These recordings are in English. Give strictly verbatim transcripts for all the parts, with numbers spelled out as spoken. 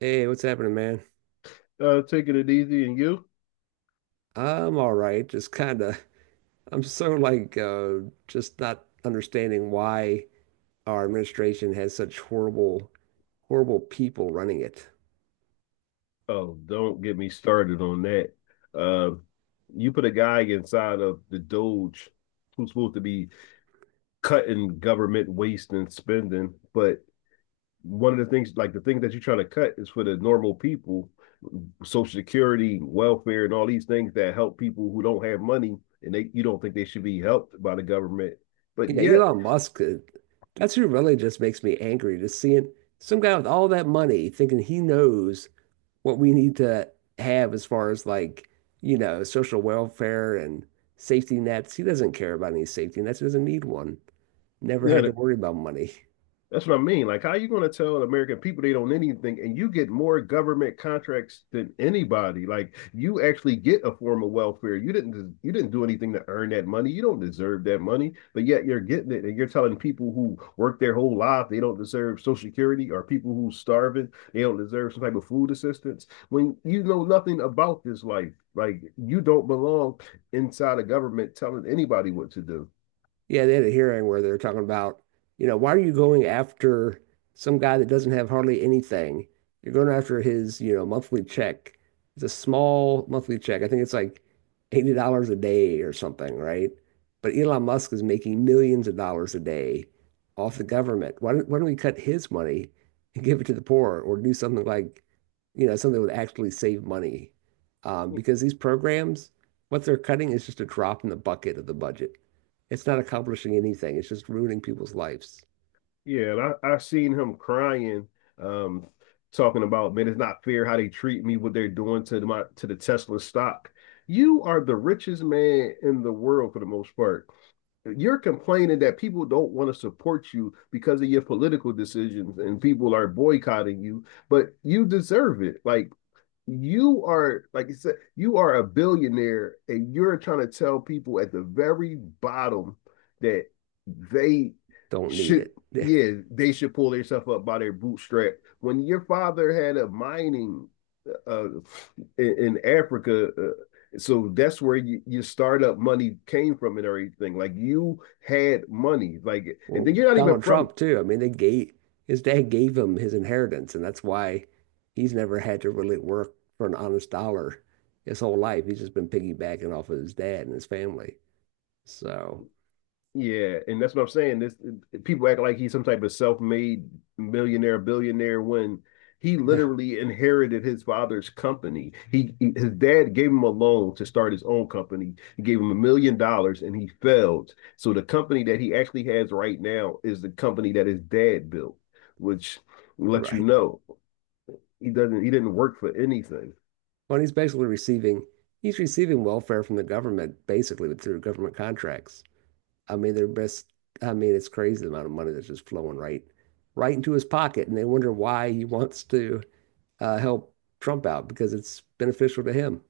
Hey, what's happening, man? Uh, taking it easy, and you? I'm all right. Just kind of, I'm so like, uh, just not understanding why our administration has such horrible, horrible people running it. Oh, don't get me started on that. Uh, you put a guy inside of the Doge who's supposed to be cutting government waste and spending, but one of the things, like the thing that you're trying to cut, is for the normal people, Social Security, welfare, and all these things that help people who don't have money, and they you don't think they should be helped by the government, but Yeah, yet, Elon Musk, uh, that's who really just makes me angry. Just seeing some guy with all that money thinking he knows what we need to have as far as like, you know, social welfare and safety nets. He doesn't care about any safety nets. He doesn't need one. Never had yeah, to worry about money. that's what I mean. Like, how are you going to tell American people they don't need anything, and you get more government contracts than anybody? Like, you actually get a form of welfare. You didn't. You didn't do anything to earn that money. You don't deserve that money, but yet you're getting it, and you're telling people who work their whole life they don't deserve Social Security, or people who starving they don't deserve some type of food assistance when you know nothing about this life. Like, you don't belong inside a government telling anybody what to do. Yeah, they had a hearing where they are talking about, you know, why are you going after some guy that doesn't have hardly anything? You're going after his, you know, monthly check. It's a small monthly check. I think it's like eighty dollars a day or something, right? But Elon Musk is making millions of dollars a day off the government. Why don't, why don't we cut his money and give it to the poor or do something like, you know, something that would actually save money? Um, because these programs, what they're cutting is just a drop in the bucket of the budget. It's not accomplishing anything. It's just ruining people's lives. Yeah, and I, I've seen him crying, um, talking about, man, it's not fair how they treat me, what they're doing to my to the Tesla stock. You are the richest man in the world for the most part. You're complaining that people don't want to support you because of your political decisions and people are boycotting you, but you deserve it. Like you are, like I said, you are a billionaire, and you're trying to tell people at the very bottom that they Don't need should, it. yeah, they should pull themselves up by their bootstrap. When your father had a mining uh, in, in Africa, uh, so that's where you, your startup money came from and everything. Like you had money, like, and Well, then you're not even Donald from. Trump too. I mean, they gave his dad gave him his inheritance, and that's why he's never had to really work for an honest dollar his whole life. He's just been piggybacking off of his dad and his family. So, Yeah, and that's what I'm saying. This people act like he's some type of self-made millionaire, billionaire when he literally inherited his father's company. He his dad gave him a loan to start his own company. He gave him a million dollars and he failed. So the company that he actually has right now is the company that his dad built, which lets you Right. know he doesn't he didn't work for anything. Well, he's basically receiving he's receiving welfare from the government basically through government contracts. I mean, they're best. I mean, it's crazy the amount of money that's just flowing right, right into his pocket, and they wonder why he wants to uh, help Trump out because it's beneficial to him.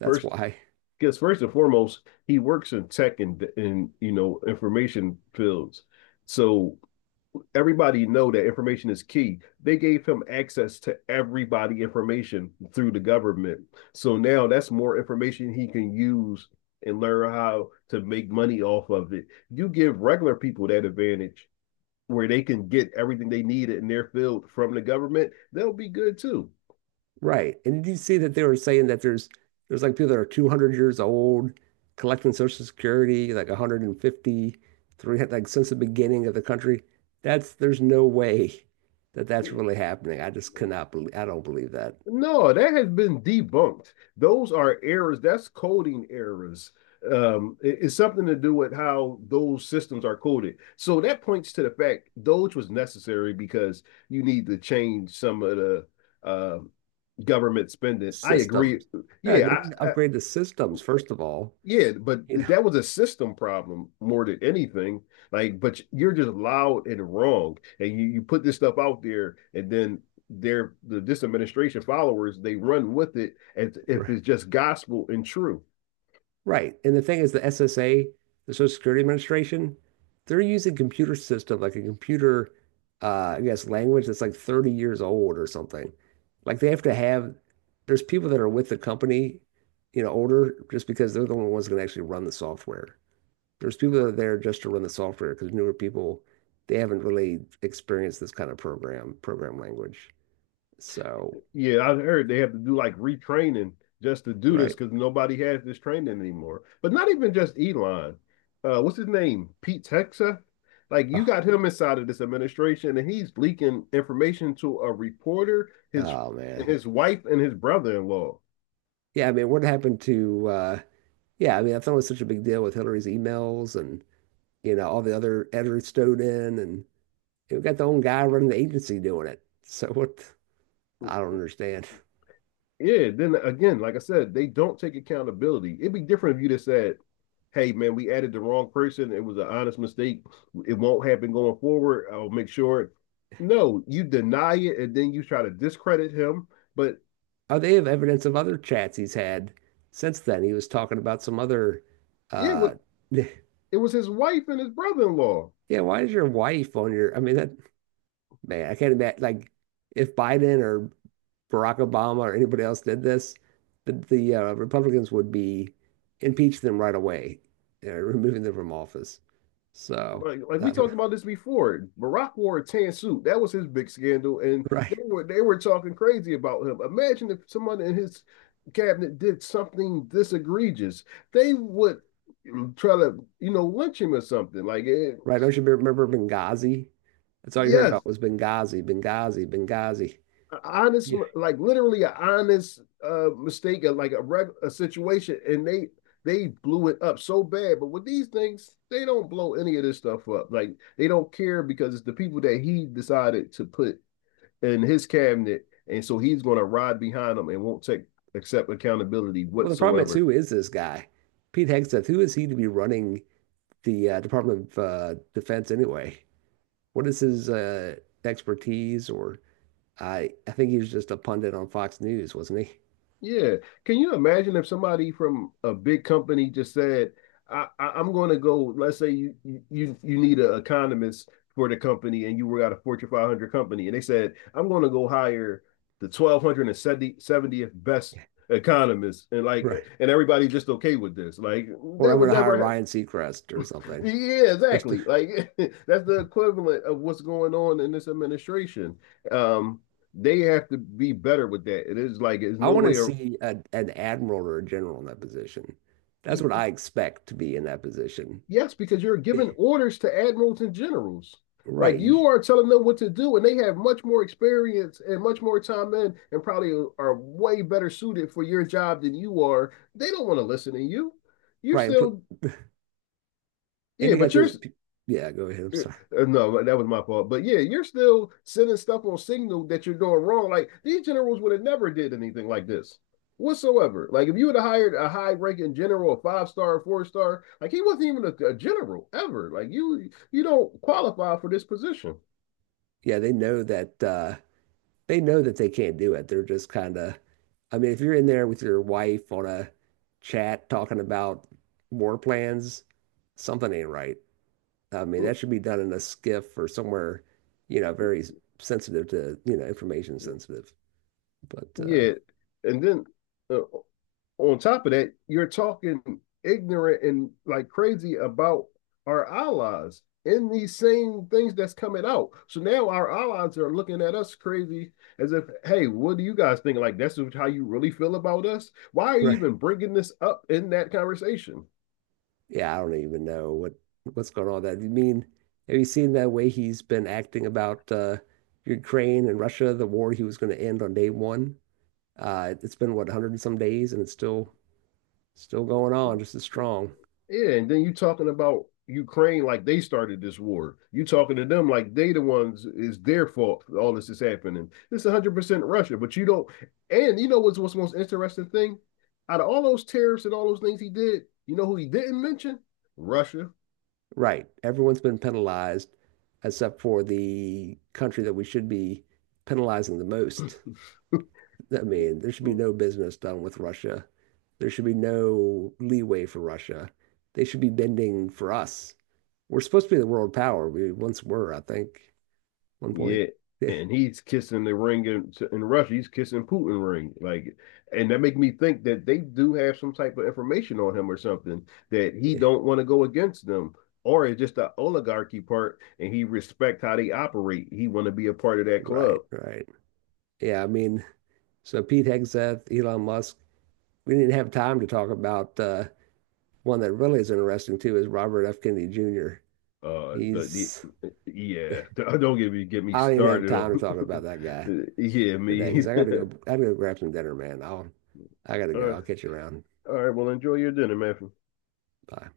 That's First, why, because first and foremost, he works in tech and and you know information fields. So everybody know that information is key. They gave him access to everybody information through the government. So now that's more information he can use and learn how to make money off of it. You give regular people that advantage where they can get everything they need in their field from the government, they'll be good too. right? And did you see that they were saying that there's there's like people that are two hundred years old collecting Social Security, like one hundred fifty, three hundred, like since the beginning of the country. That's There's no way that that's really happening. I just cannot believe. I don't believe that. No, that has been debunked. Those are errors. That's coding errors. Um, it- it's something to do with how those systems are coded. So that points to the fact Doge was necessary because you need to change some of the um government spending. I agree. Systems. No, they Yeah, didn't I, I, upgrade the systems, first of all. yeah, but You know, that was a system problem more than anything. Like, but you're just loud and wrong, and you, you put this stuff out there, and then their the this administration followers they run with it, and if Right. it's just gospel and true, Right. And the thing is, the S S A, the Social Security Administration, they're using computer system, like a computer, uh, I guess, language that's like thirty years old or something. Like they have to have, there's people that are with the company, you know, older just because they're the only ones that can actually run the software. There's people that are there just to run the software because newer people, they haven't really experienced this kind of program, program language. So, yeah, I heard they have to do like retraining just to do this right. because nobody has this training anymore. But not even just Elon. Uh, what's his name? Pete Hexa. Like you Oh, got him inside of this administration, and he's leaking information to a reporter, his oh, man. his wife, and his brother-in-law. Yeah, I mean, what happened to uh yeah, I mean, I thought was such a big deal with Hillary's emails and you know, all the other editors stowed in and we got the own guy running the agency doing it. So what I don't understand. Yeah. Then again, like I said, they don't take accountability. It'd be different if you just said, hey man, we added the wrong person. It was an honest mistake. It won't happen going forward. I'll make sure. No, you deny it and then you try to discredit him. But Oh, they have evidence of other chats he's had since then. He was talking about some other yeah, what uh yeah, it was his wife and his brother-in-law. why is your wife on your I mean that man, I can't imagine like if Biden or Barack Obama or anybody else did this, the, the uh, Republicans would be impeach them right away, uh, removing them from office. So Like, like I we don't know. talked about this before. Barack wore a tan suit. That was his big scandal, and Right. they were they were talking crazy about him. Imagine if someone in his cabinet did something this egregious. They would mm, try to, you know, lynch him or something. Like it, Right. Don't you remember Benghazi? That's all you heard yes, about was Benghazi, Benghazi, Benghazi. an honest, Yeah. like literally an honest uh, mistake, like a reg- a situation, and they they blew it up so bad. But with these things, they don't blow any of this stuff up. Like they don't care because it's the people that he decided to put in his cabinet, and so he's going to ride behind them and won't take accept accountability Well, the problem is, whatsoever. who is this guy? Pete Hegseth, who is he to be running the uh, Department of uh, Defense anyway? What is his uh, expertise? Or I, I think he was just a pundit on Fox News, wasn't he? Yeah. Can you imagine if somebody from a big company just said, I, I, I'm going to go, let's say you, you, you need an economist for the company and you were at a Fortune five hundred company and they said, I'm going to go hire the one thousand two hundred seventieth best Yeah. economist and like, Right. and everybody's just okay with this. Like Or that I'm would gonna hire never happen. Ryan Seacrest or something. Yeah, Just to, exactly. Like that's the equivalent of what's going on in this administration. Um, they have to be better with that. It is like, there's I no want to way or. see a, an admiral or a general in that position. That's what I expect to be in that position. Yes, because you're giving orders to admirals and generals. Like Right. You, you are telling them what to do, and they have much more experience and much more time in, and probably are way better suited for your job than you are. They don't want to listen to you. You're right. And, put, still, and yeah, you got but you're those. pe- Yeah, go ahead. I'm sorry. uh, no, that was my fault. But yeah, you're still sending stuff on Signal that you're doing wrong. Like these generals would have never did anything like this whatsoever. Like if you would have hired a high ranking general, a five star, four star, like he wasn't even a, a general ever. Like you, you don't qualify for this position. Yeah, they know that uh, they know that they can't do it. They're just kind of, I mean, if you're in there with your wife on a chat talking about war plans, something ain't right. I mean, that should be done in a skiff or somewhere, you know, very s- sensitive to, you know, information sensitive. But uh Yeah, and then uh, on top of that, you're talking ignorant and like crazy about our allies in these same things that's coming out. So now our allies are looking at us crazy as if, hey, what do you guys think? Like, that's how you really feel about us? Why are you right. even bringing this up in that conversation? Yeah, I don't even know what what's going on with that. You mean, have you seen that way he's been acting about uh Ukraine and Russia, the war he was going to end on day one? Uh it's been what, a hundred and some days and it's still still going on just as strong. Yeah, and then you talking about Ukraine like they started this war. You talking to them like they the ones is their fault all this is happening. This is one hundred percent Russia, but you don't and you know what's what's the most interesting thing? Out of all those tariffs and all those things he did, you know who he didn't mention? Russia. Right. Everyone's been penalized except for the country that we should be penalizing the most. I mean, there should be no business done with Russia. There should be no leeway for Russia. They should be bending for us. We're supposed to be the world power. We once were, I think, at one point. Yeah, and he's kissing the ring in, to- in Russia. He's kissing Putin ring, like, and that make me think that they do have some type of information on him or something that he Yeah. don't want to go against them, or it's just the oligarchy part, and he respect how they operate. He want to be a part of that Right, club. right. Yeah, I mean, so Pete Hegseth, Elon Musk. We didn't have time to talk about uh, one that really is interesting too is Robert F. Kennedy Junior Uh, the, He's the yeah, don't get me get me I don't even have started time to on talk about that guy yeah today because me. I gotta all, go. I gotta go grab some dinner, man. I'll I gotta go. right, I'll catch you around. all right, well enjoy your dinner, Matthew. Bye.